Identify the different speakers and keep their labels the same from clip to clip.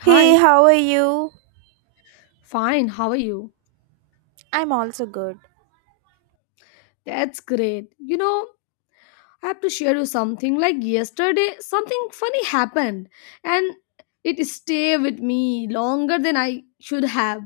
Speaker 1: Hey,
Speaker 2: Hi,
Speaker 1: how are you?
Speaker 2: fine, how are you?
Speaker 1: I'm also good.
Speaker 2: That's great. You know, I have to share you something. Like yesterday, something funny happened and it stayed with me longer than I should have.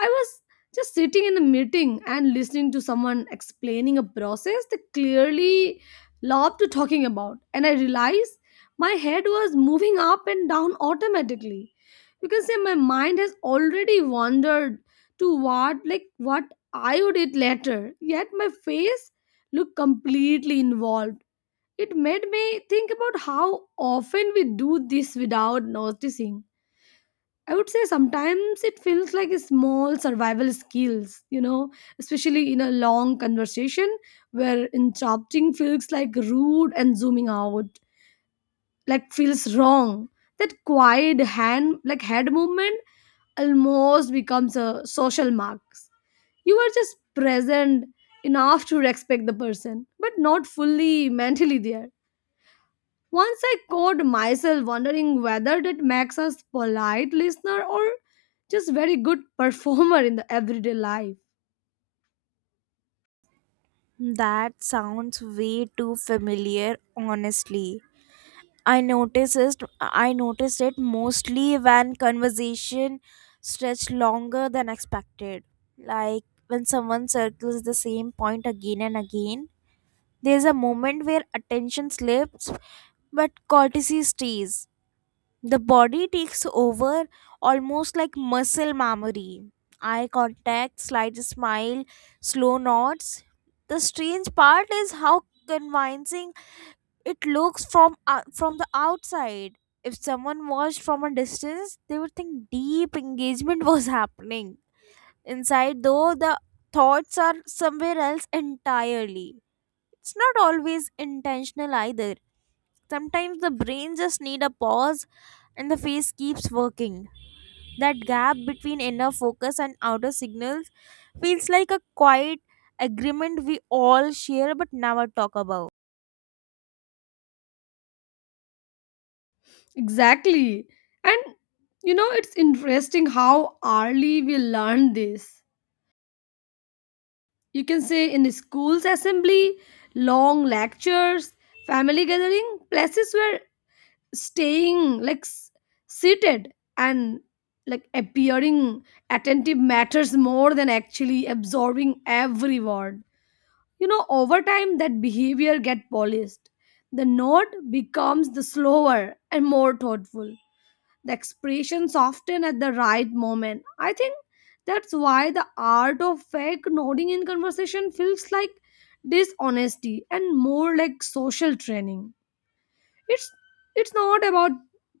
Speaker 2: I was just sitting in a meeting and listening to someone explaining a process they clearly loved to talking about, and I realized my head was moving up and down automatically. You can say my mind has already wandered to what I would eat later, yet my face looked completely involved. It made me think about how often we do this without noticing. I would say sometimes it feels like a small survival skills, especially in a long conversation where interrupting feels like rude and zooming out like feels wrong. That quiet hand like head movement almost becomes a social marks. You are just present enough to respect the person, but not fully mentally there. Once I caught myself wondering whether that makes us polite listener or just very good performer in the everyday life.
Speaker 1: That sounds way too familiar, honestly. I noticed it, I noticed it mostly when conversation stretched longer than expected. Like when someone circles the same point again and again. There's a moment where attention slips, but courtesy stays. The body takes over almost like muscle memory. Eye contact, slight smile, slow nods. The strange part is how convincing it looks from the outside. If someone watched from a distance, they would think deep engagement was happening. Inside, though, the thoughts are somewhere else entirely. It's not always intentional either. Sometimes the brain just need a pause and the face keeps working. That gap between inner focus and outer signals feels like a quiet agreement we all share but never talk about.
Speaker 2: Exactly. And it's interesting how early we learn this. You can say in schools assembly, long lectures, family gathering, places where staying seated and like appearing attentive matters more than actually absorbing every word. You know, over time that behavior get polished, the note becomes the slower and more thoughtful, the expression soften at the right moment. I think that's why the art of fake nodding in conversation feels like dishonesty and more like social training. It's it's not about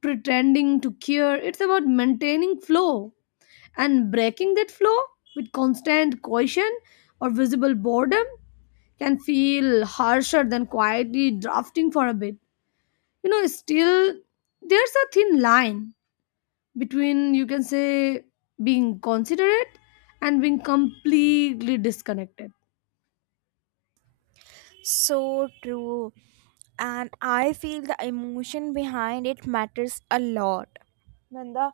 Speaker 2: pretending to care, it's about maintaining flow, and breaking that flow with constant caution or visible boredom can feel harsher than quietly drafting for a bit. You know, still, there's a thin line between, you can say, being considerate and being completely disconnected.
Speaker 1: So true. And I feel the emotion behind it matters a lot. When the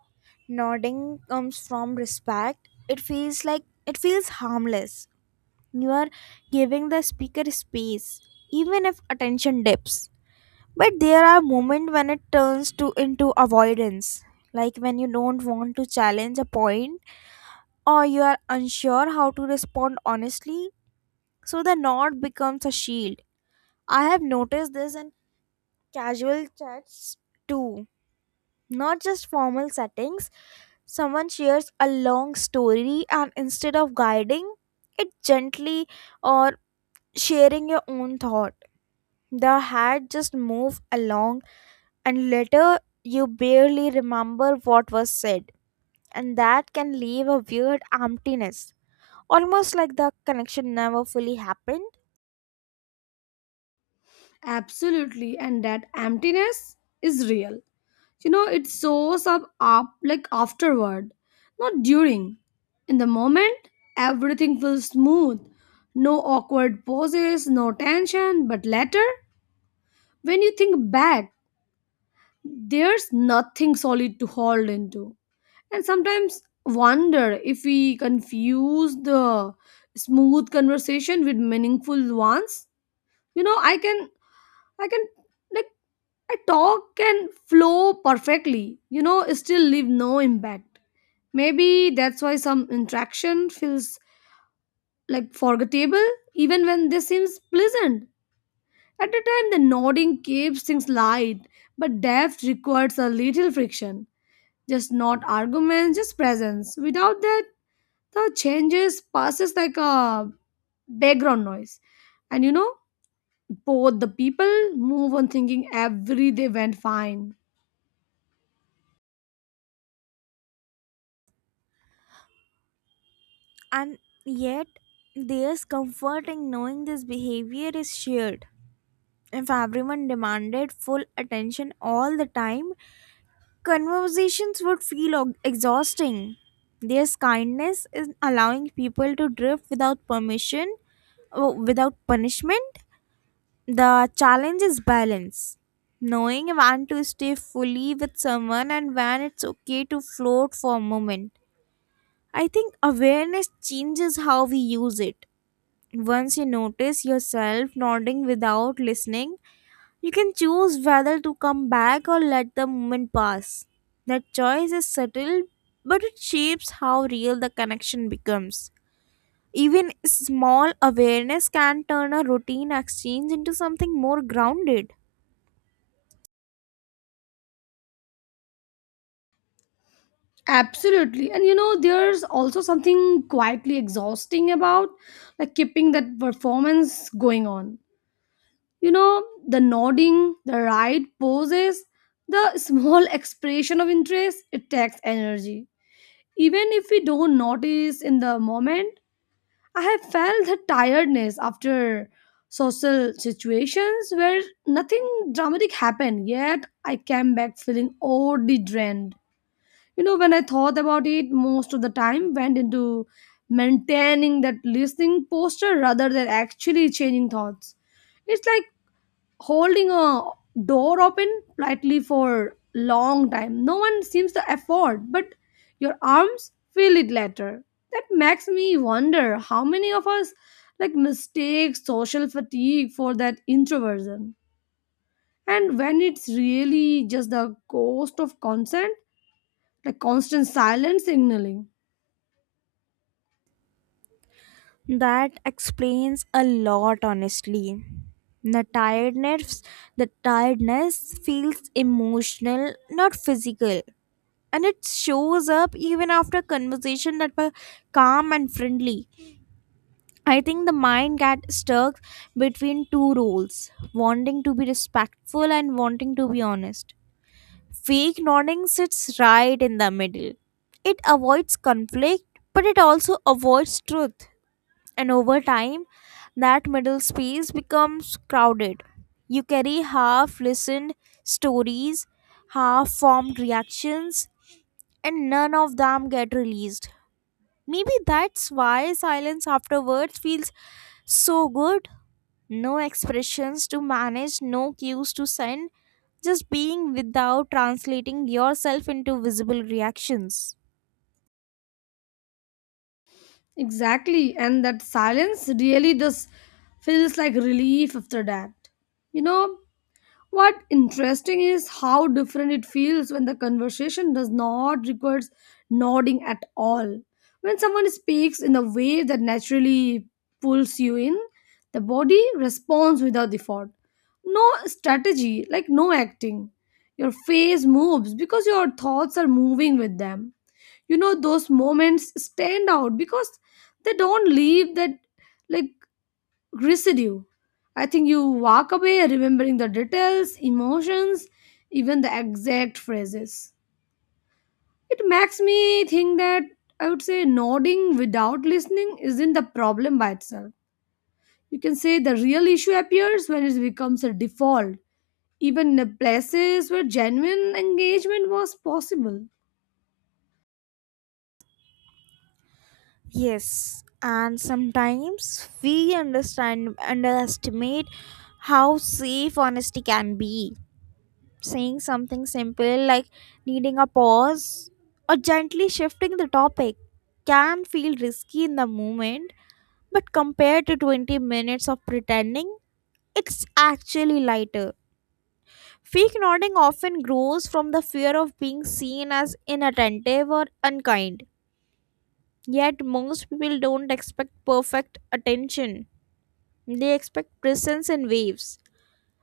Speaker 1: nodding comes from respect, it feels like it feels harmless. You are giving the speaker space, even if attention dips. But there are moments when it turns to into avoidance, like when you don't want to challenge a point or you are unsure how to respond honestly, so the nod becomes a shield. I have noticed this in casual chats too, not just formal settings. Someone shares a long story and instead of guiding it gently or sharing your own thought, the head just move along and later you barely remember what was said, and that can leave a weird emptiness, almost like the connection never fully happened.
Speaker 2: Absolutely. And that emptiness is real. You know, it shows up like afterward, not during. In the moment, everything feels smooth. No awkward poses, no tension, but later, when you think back, there's nothing solid to hold into. And sometimes wonder if we confuse the smooth conversation with meaningful ones. You know, I can, like, I talk can flow perfectly, still leave no impact. Maybe that's why some interaction feels like forgettable, even when this seems pleasant. At the time, the nodding keeps things light, but depth requires a little friction, just not arguments, just presence. Without that, the changes passes like a background noise, and both the people move on thinking every day went fine.
Speaker 1: And yet, there's comfort in knowing this behavior is shared. If everyone demanded full attention all the time, conversations would feel exhausting. There's kindness in allowing people to drift without permission, without punishment. The challenge is balance. Knowing when to stay fully with someone and when it's okay to float for a moment. I think awareness changes how we use it. Once you notice yourself nodding without listening, you can choose whether to come back or let the moment pass. That choice is subtle, but it shapes how real the connection becomes. Even small awareness can turn a routine exchange into something more grounded.
Speaker 2: Absolutely. And there's also something quietly exhausting about like keeping that performance going on. You know, the nodding, the right poses, the small expression of interest, it takes energy, even if we don't notice in the moment. I have felt the tiredness after social situations where nothing dramatic happened, yet I came back feeling oddly drained. You know, when I thought about it, most of the time went into maintaining that listening posture rather than actually changing thoughts. It's like holding a door open politely for long time, no one seems to afford, but your arms feel it later. That makes me wonder how many of us like mistake social fatigue for that introversion, and when it's really just the ghost of consent, like constant silence signaling.
Speaker 1: That explains a lot, honestly. The tiredness, the tiredness feels emotional, not physical, and it shows up even after conversation that were calm and friendly. I think the mind got stuck between two roles: wanting to be respectful and wanting to be honest. Fake nodding sits right in the middle. It avoids conflict, but it also avoids truth. And over time, that middle space becomes crowded. You carry half listened stories, half formed reactions, and none of them get released. Maybe that's why silence afterwards feels so good. No expressions to manage, no cues to send, just being without translating yourself into visible reactions.
Speaker 2: Exactly. And that silence really just feels like relief after that, you know What interesting is how different it feels when the conversation does not require nodding at all. When someone speaks in a way that naturally pulls you in, the body responds without effort. No strategy, like no acting. Your face moves because your thoughts are moving with them. You know, those moments stand out because they don't leave that like residue. I think you walk away remembering the details, emotions, even the exact phrases. It makes me think that I would say nodding without listening isn't the problem by itself. You can say the real issue appears when it becomes a default, even in places where genuine engagement was possible.
Speaker 1: Yes, and sometimes we understand underestimate how safe honesty can be. Saying something simple like needing a pause or gently shifting the topic can feel risky in the moment, but compared to 20 minutes of pretending, it's actually lighter. Fake nodding often grows from the fear of being seen as inattentive or unkind. Yet most people don't expect perfect attention. They expect presence in waves.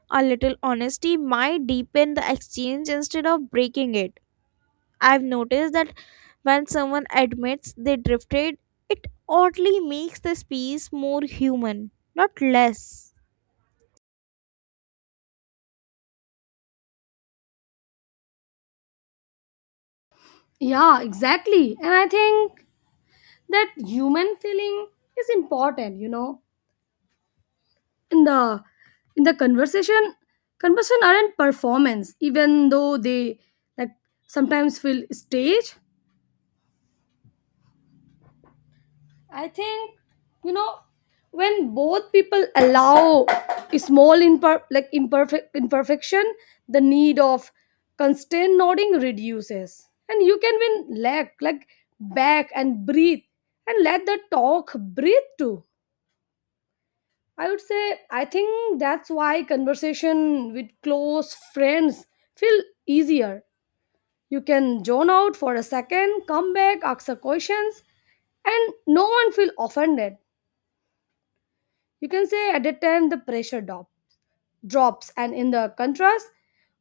Speaker 1: A little honesty might deepen the exchange instead of breaking it. I've noticed that when someone admits they drifted, it oddly makes the space more human, not less.
Speaker 2: Yeah, exactly. And I think that human feeling is important, in the conversation. Conversation aren't performance even though they like sometimes feel stage. I think, you know when both people allow a small imperfection, the need of constant nodding reduces and you can win leg like back and breathe and let the talk breathe too. I would say I think that's why conversation with close friends feel easier. You can zone out for a second, come back, ask the questions, and no one feel offended. You can say at that time the pressure drops, and in the contrast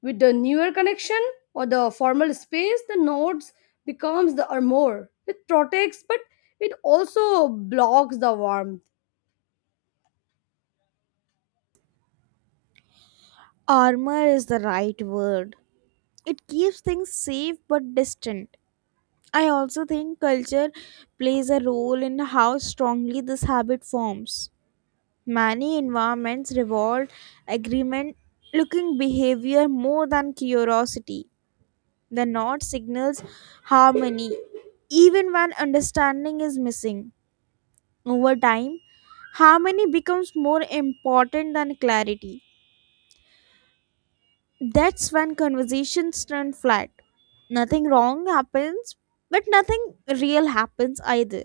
Speaker 2: with the newer connection or the formal space, the nodes becomes the armor. It protects, but it also blocks the warmth.
Speaker 1: Armor is the right word. It keeps things safe but distant. I also think culture plays a role in how strongly this habit forms. Many environments reward agreement looking behavior more than curiosity. The nod signals harmony, even when understanding is missing. Over time, harmony becomes more important than clarity. That's when conversations turn flat. Nothing wrong happens, but nothing real happens either.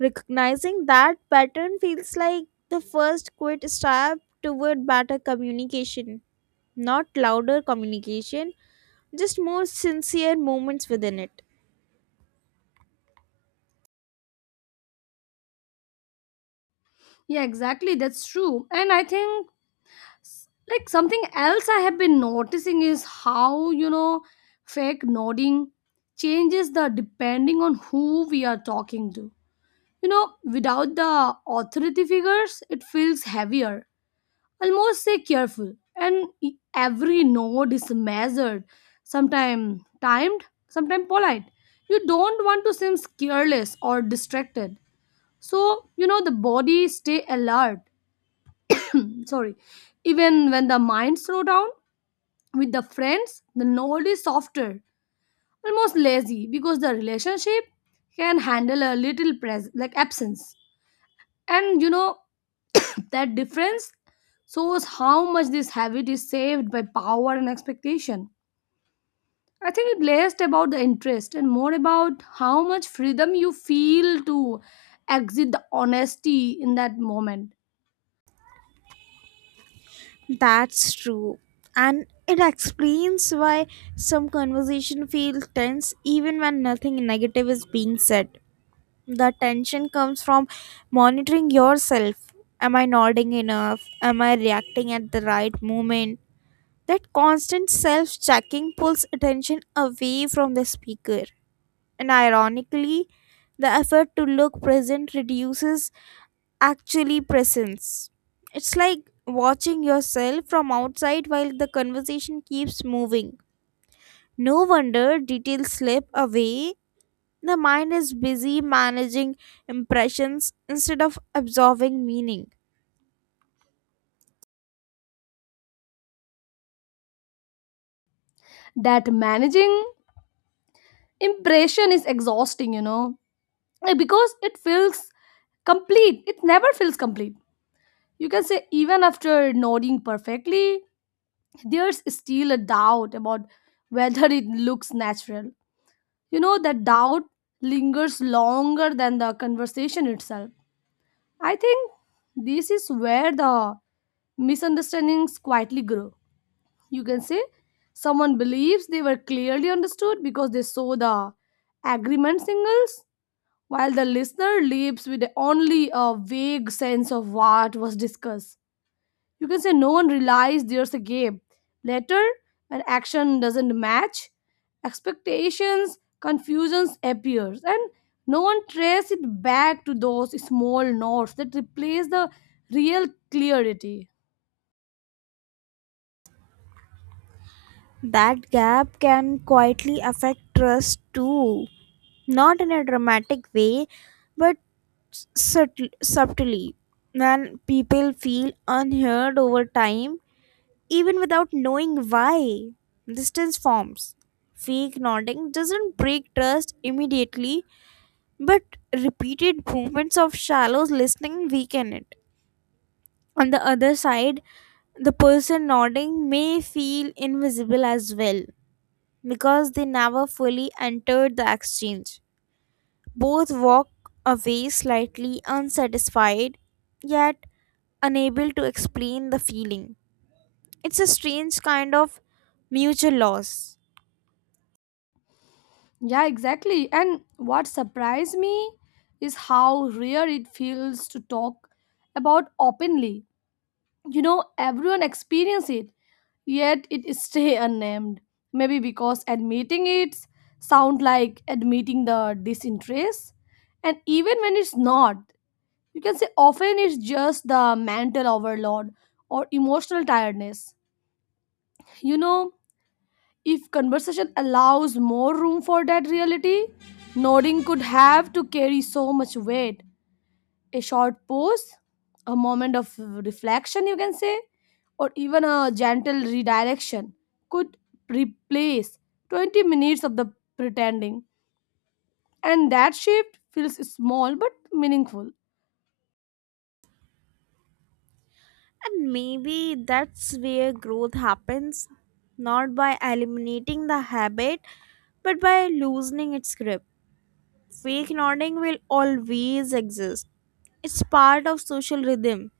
Speaker 1: Recognizing that pattern feels like the first quick step toward better communication. Not louder communication, just more sincere moments within it.
Speaker 2: Yeah, exactly. That's true. And I think something else I have been noticing is how, fake nodding changes the depending on who we are talking to. You know, without the authority figures it feels heavier, almost say careful and every nod is measured, sometimes timed, sometimes polite. You don't want to seem careless or distracted, so the body stay alert. Sorry, even when the mind slow down, with the friends the nod is softer, almost lazy, because the relationship can handle a little absence. And that difference shows how much this habit is saved by power and expectation. I think it less about the interest and more about how much freedom you feel to exit the honesty in that moment.
Speaker 1: That's true. And it explains why some conversation feels tense even when nothing negative is being said. The tension comes from monitoring yourself. Am I nodding enough? Am I reacting at the right moment? That constant self checking pulls attention away from the speaker. And ironically, the effort to look present reduces actually presence. It's like watching yourself from outside while the conversation keeps moving. No wonder details slip away. The mind is busy managing impressions instead of absorbing meaning.
Speaker 2: That managing impression is exhausting, because it never feels complete. You can say, even after nodding perfectly, there's still a doubt about whether it looks natural. You know, that doubt lingers longer than the conversation itself. I think this is where the misunderstandings quietly grow. You can say, someone believes they were clearly understood because they saw the agreement signals, while the listener leaves with only a vague sense of what was discussed. You can say no one realized there's a gap. Later, when action doesn't match, expectations, confusions appears, and no one traces it back to those small notes that replace the real clarity.
Speaker 1: That gap can quietly affect trust too, not in a dramatic way, but subtly. When people feel unheard over time, even without knowing why. Distance forms. Fake nodding doesn't break trust immediately, but repeated moments of shallow listening weaken it. On the other side, the person nodding may feel invisible as well because they never fully entered the exchange. Both walk away slightly unsatisfied, yet unable to explain the feeling. It's a strange kind of mutual loss.
Speaker 2: Yeah, exactly. And what surprised me is how rare it feels to talk about openly. You know, everyone experience it yet it stay unnamed, maybe because admitting it sound like admitting the disinterest, and even when it's not, you can say often it's just the mental overload or emotional tiredness. You know, if conversation allows more room for that reality, nodding could have to carry so much weight. A short pause, a moment of reflection, you can say, or even a gentle redirection could replace 20 minutes of the pretending. And that shift feels small but meaningful.
Speaker 1: And maybe that's where growth happens, not by eliminating the habit, but by loosening its grip. Fake nodding will always exist. It's part of social rhythm.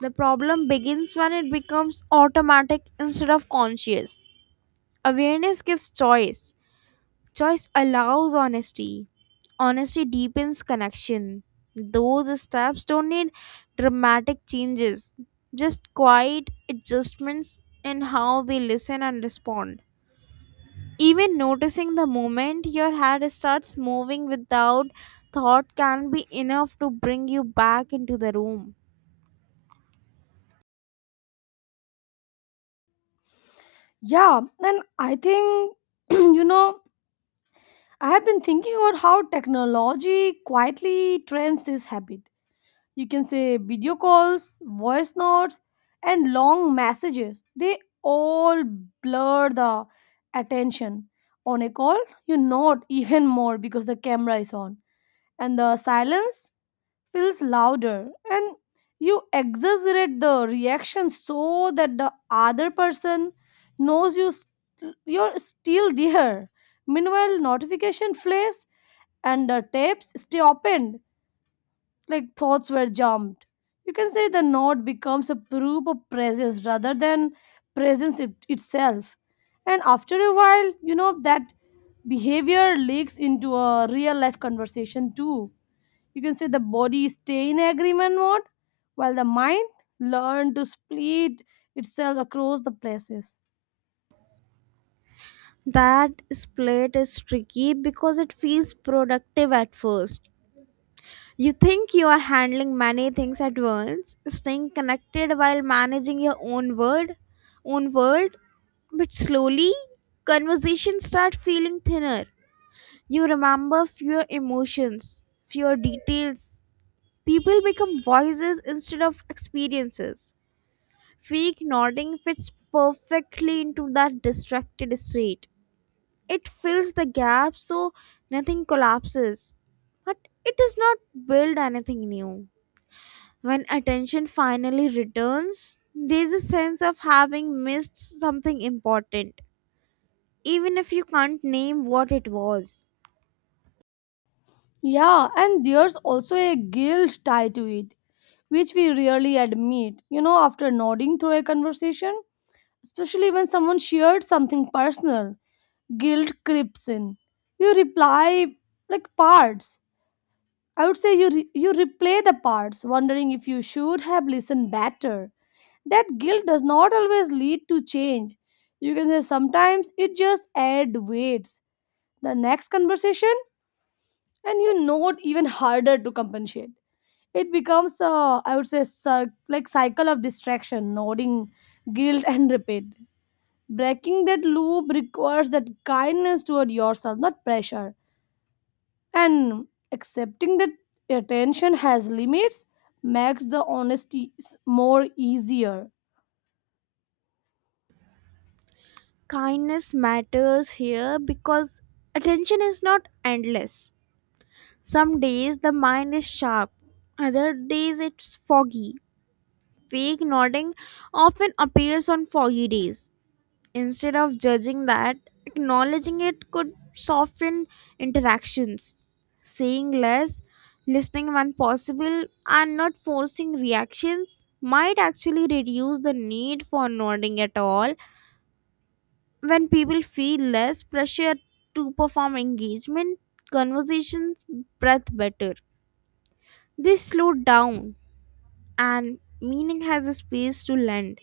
Speaker 1: The problem begins when it becomes automatic instead of conscious. Awareness gives choice. Choice allows honesty. Honesty deepens connection. Those steps don't need dramatic changes, just quiet adjustments in how we listen and respond. Even noticing the moment your head starts moving without thought can be enough to bring you back into the room.
Speaker 2: Yeah, and I think, you know, I have been thinking about how technology quietly trains this habit. You can say video calls, voice notes, and long messages. They all blur the attention. On a call, you nod even more because the camera is on, and the silence feels louder, and you exaggerate the reaction so that the other person knows you're still there. Meanwhile, notification flares and the tabs stay open like thoughts were jumped. You can say the note becomes a proof of presence rather than presence itself. And after a while, that behavior leaks into a real life conversation too. You can say the body stay in agreement mode while the mind learn to split itself across the places.
Speaker 1: That split is tricky because it feels productive at first. You think you are handling many things at once, staying connected while managing your own world, but slowly conversations start feeling thinner. You remember fewer emotions, fewer details. People become voices instead of experiences. Fake nodding fits perfectly into that distracted state. It fills the gap so nothing collapses, but it does not build anything new. When attention finally returns, there's a sense of having missed something important, even if you can't name what it was.
Speaker 2: Yeah, and there's also a guilt tied to it, which we rarely admit. You know, after nodding through a conversation, especially when someone shared something personal. Guilt creeps in. You reply like parts. I would say you you replay the parts, wondering if you should have listened better. That guilt does not always lead to change. You can say sometimes it just adds weights. The next conversation, and you know it even harder to compensate. It becomes a, I would say, cycle of distraction, nodding, guilt, and repeat. Breaking that loop requires that kindness toward yourself, not pressure. And accepting that attention has limits makes the honesty more easier.
Speaker 1: Kindness matters here because attention is not endless. Some days the mind is sharp, other days it's foggy. Fake nodding often appears on foggy days. Instead of judging that, acknowledging it could soften interactions. Saying less, listening when possible, and not forcing reactions might actually reduce the need for nodding at all. When people feel less pressure to perform engagement, conversations breath better. They slow down, and meaning has a space to land.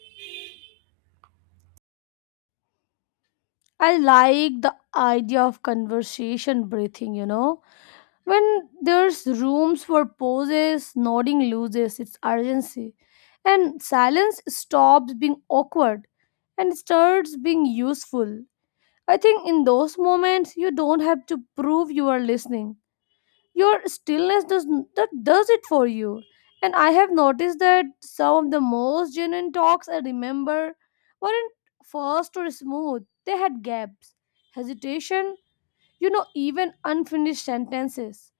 Speaker 2: I like the idea of conversation breathing, you know. When there's rooms for pauses, nodding loses its urgency. And silence stops being awkward and starts being useful. I think in those moments, you don't have to prove you are listening, your stillness does it for you. And I have noticed that some of the most genuine talks I remember weren't fast or smooth, they had gaps, hesitation, you know, even unfinished sentences,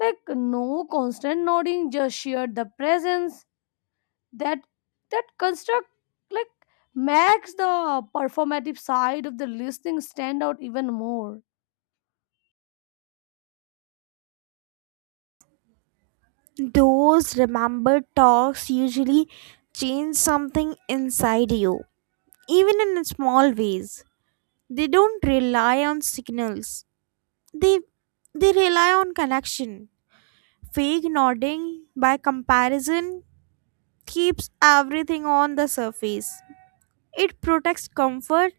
Speaker 2: like no constant nodding, just shared the presence. That that construct like makes the performative side of the listening stand out even more.
Speaker 1: Those remembered talks usually change something inside you, even in small ways. They don't rely on signals. They they rely on connection. Fake nodding by comparison keeps everything on the surface. It protects comfort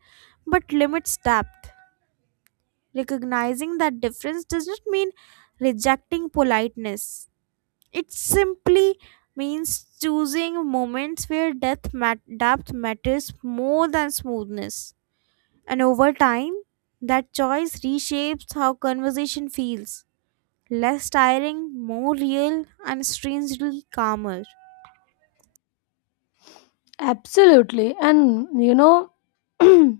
Speaker 1: but limits depth. Recognizing that difference does not mean rejecting politeness. It simply means choosing moments where depth matters more than smoothness. And over time, that choice reshapes how conversation feels less tiring, more real, and strangely calmer.
Speaker 2: Absolutely. And you know, that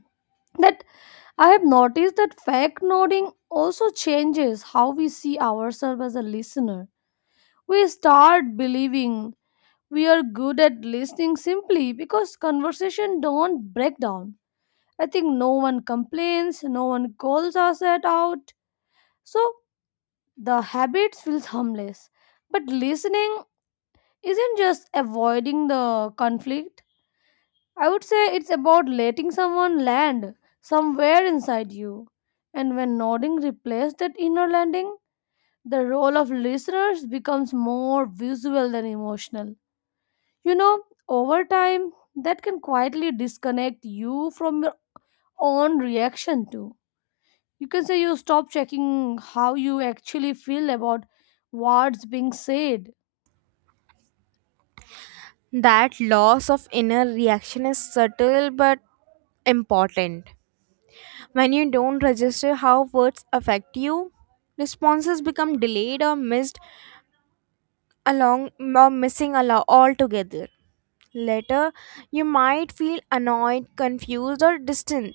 Speaker 2: I have noticed that fact nodding also changes how we see ourselves as a listener. We start believing we are good at listening simply because conversation don't break down. I think no one complains, no one calls us at out. So the habit feels harmless. But listening isn't just avoiding the conflict. I would say it's about letting someone land somewhere inside you. And when nodding replaces that inner landing, the role of listeners becomes more visual than emotional. You know, over time, that can quietly disconnect you from your own reaction too. You can say you stop checking how you actually feel about what's being said.
Speaker 1: That loss of inner reaction is subtle but important. When you don't register how words affect you, responses become delayed or missed along or missing altogether. Later, you might feel annoyed, confused, or distant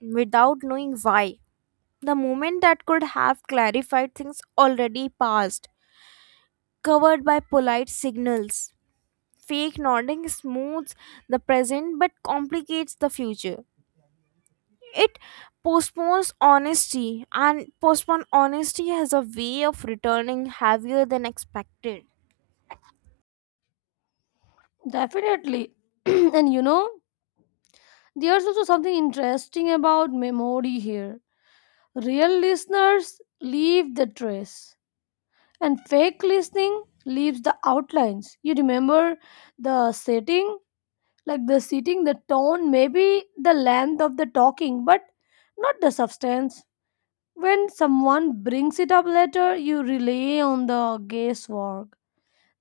Speaker 1: without knowing why. The moment that could have clarified things already passed, covered by polite signals. Fake nodding smooths the present but complicates the future. It postpones honesty, and postponed honesty has a way of returning heavier than expected.
Speaker 2: Definitely. And there's also something interesting about memory here. Real listeners leave the trace, and fake listening leaves the outlines. You remember the setting, like the sitting, the tone, maybe the length of the talking, but not the substance. When someone brings it up later, you rely on the guesswork.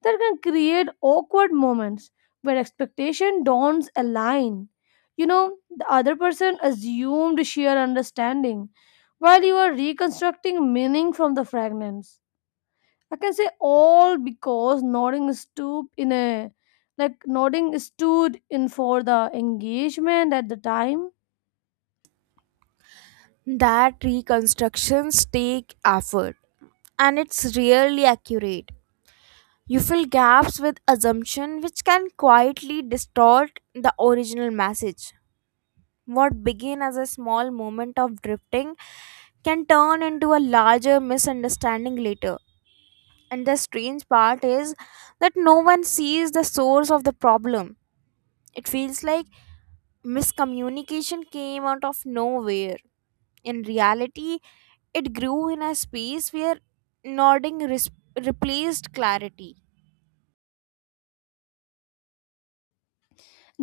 Speaker 2: That can create awkward moments where expectation don't align. You know, the other person assumed sheer understanding while you are reconstructing meaning from the fragments. I can say all because nodding stood in a like nodding stood in for the engagement at the time.
Speaker 1: That reconstructions take effort, and it's rarely accurate. You fill gaps with assumption which can quietly distort the original message. What began as a small moment of drifting can turn into a larger misunderstanding later. And the strange part is that no one sees the source of the problem. It feels like miscommunication came out of nowhere. In reality, it grew in a space where nodding replaced clarity.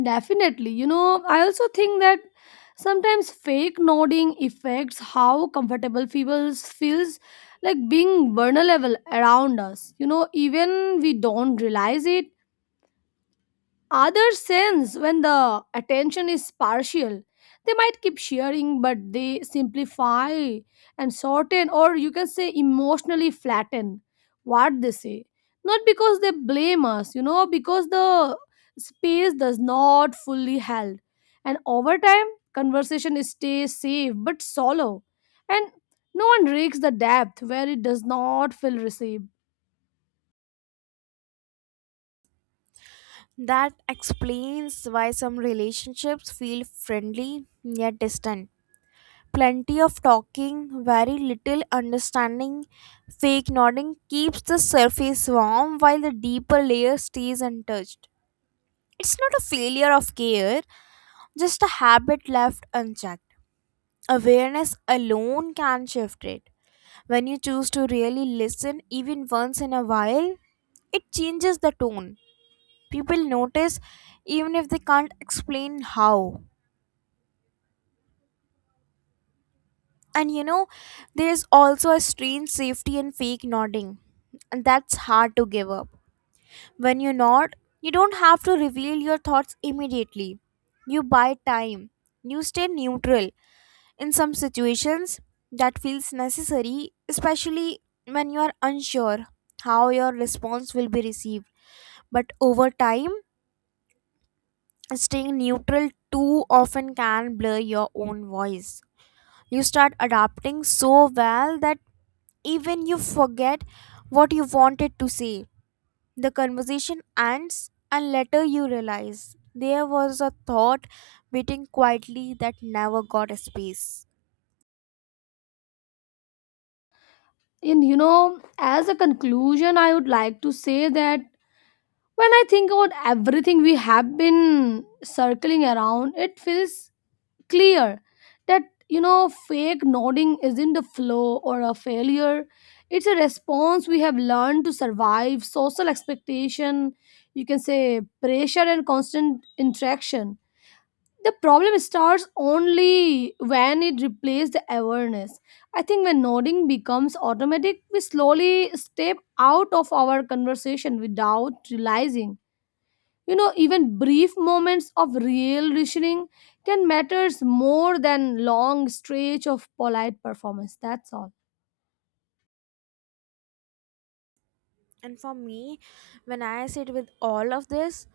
Speaker 2: Definitely. You know, I also think that sometimes fake nodding affects how comfortable people feels like being vulnerable around us. You know, even we don't realize it. Others sense when the attention is partial. They might keep sharing, but they simplify and shorten, or you can say emotionally flatten what they say. Not because they blame us, you know, because the space does not fully held. And over time, conversation stays safe but shallow. And no one reaches the depth where it does not feel received.
Speaker 1: That explains why some relationships feel friendly yet distant. Plenty of talking, very little understanding, fake nodding keeps the surface warm while the deeper layer stays untouched. It's not a failure of care, just a habit left unchecked. Awareness alone can shift it. When you choose to really listen, even once in a while, it changes the tone people notice even if they can't explain how. And there's also a strange safety in fake nodding, and that's hard to give up. When you nod, you don't have to reveal your thoughts immediately. You buy time. You stay neutral. In some situations that feels necessary, especially when you are unsure how your response will be received. But over time, staying neutral too often can blur your own voice. You start adapting so well that even you forget what you wanted to say. The conversation ends, and later you realize there was a thought waiting quietly that never got a space.
Speaker 2: And as a conclusion, I would like to say that when I think about everything we have been circling around, it feels clear that, fake nodding isn't a flaw or a failure. It's a response we have learned to survive social expectation, you can say pressure and constant interaction. The problem starts only when it replaces the awareness. I think when nodding becomes automatic, we slowly step out of our conversation without realizing. You know, even brief moments of real listening can matters more than long stretch of polite performance. That's all.
Speaker 1: And for me, when I sit with all of this,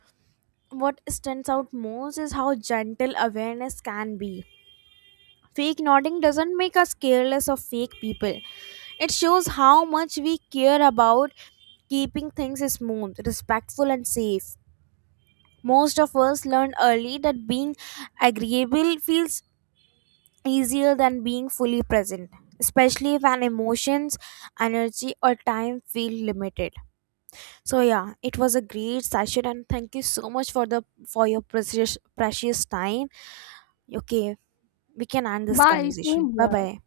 Speaker 1: what stands out most is how gentle awareness can be. Fake nodding doesn't make us careless of fake people. It shows how much we care about keeping things smooth, respectful, and safe. Most of us learned early that being agreeable feels easier than being fully present, especially when emotions, energy, or time feel limited. So yeah, it was a great session, and thank you so much for your precious time. Okay, we can end this
Speaker 2: Bye.
Speaker 1: conversation.
Speaker 2: Same
Speaker 1: Bye
Speaker 2: here.
Speaker 1: bye.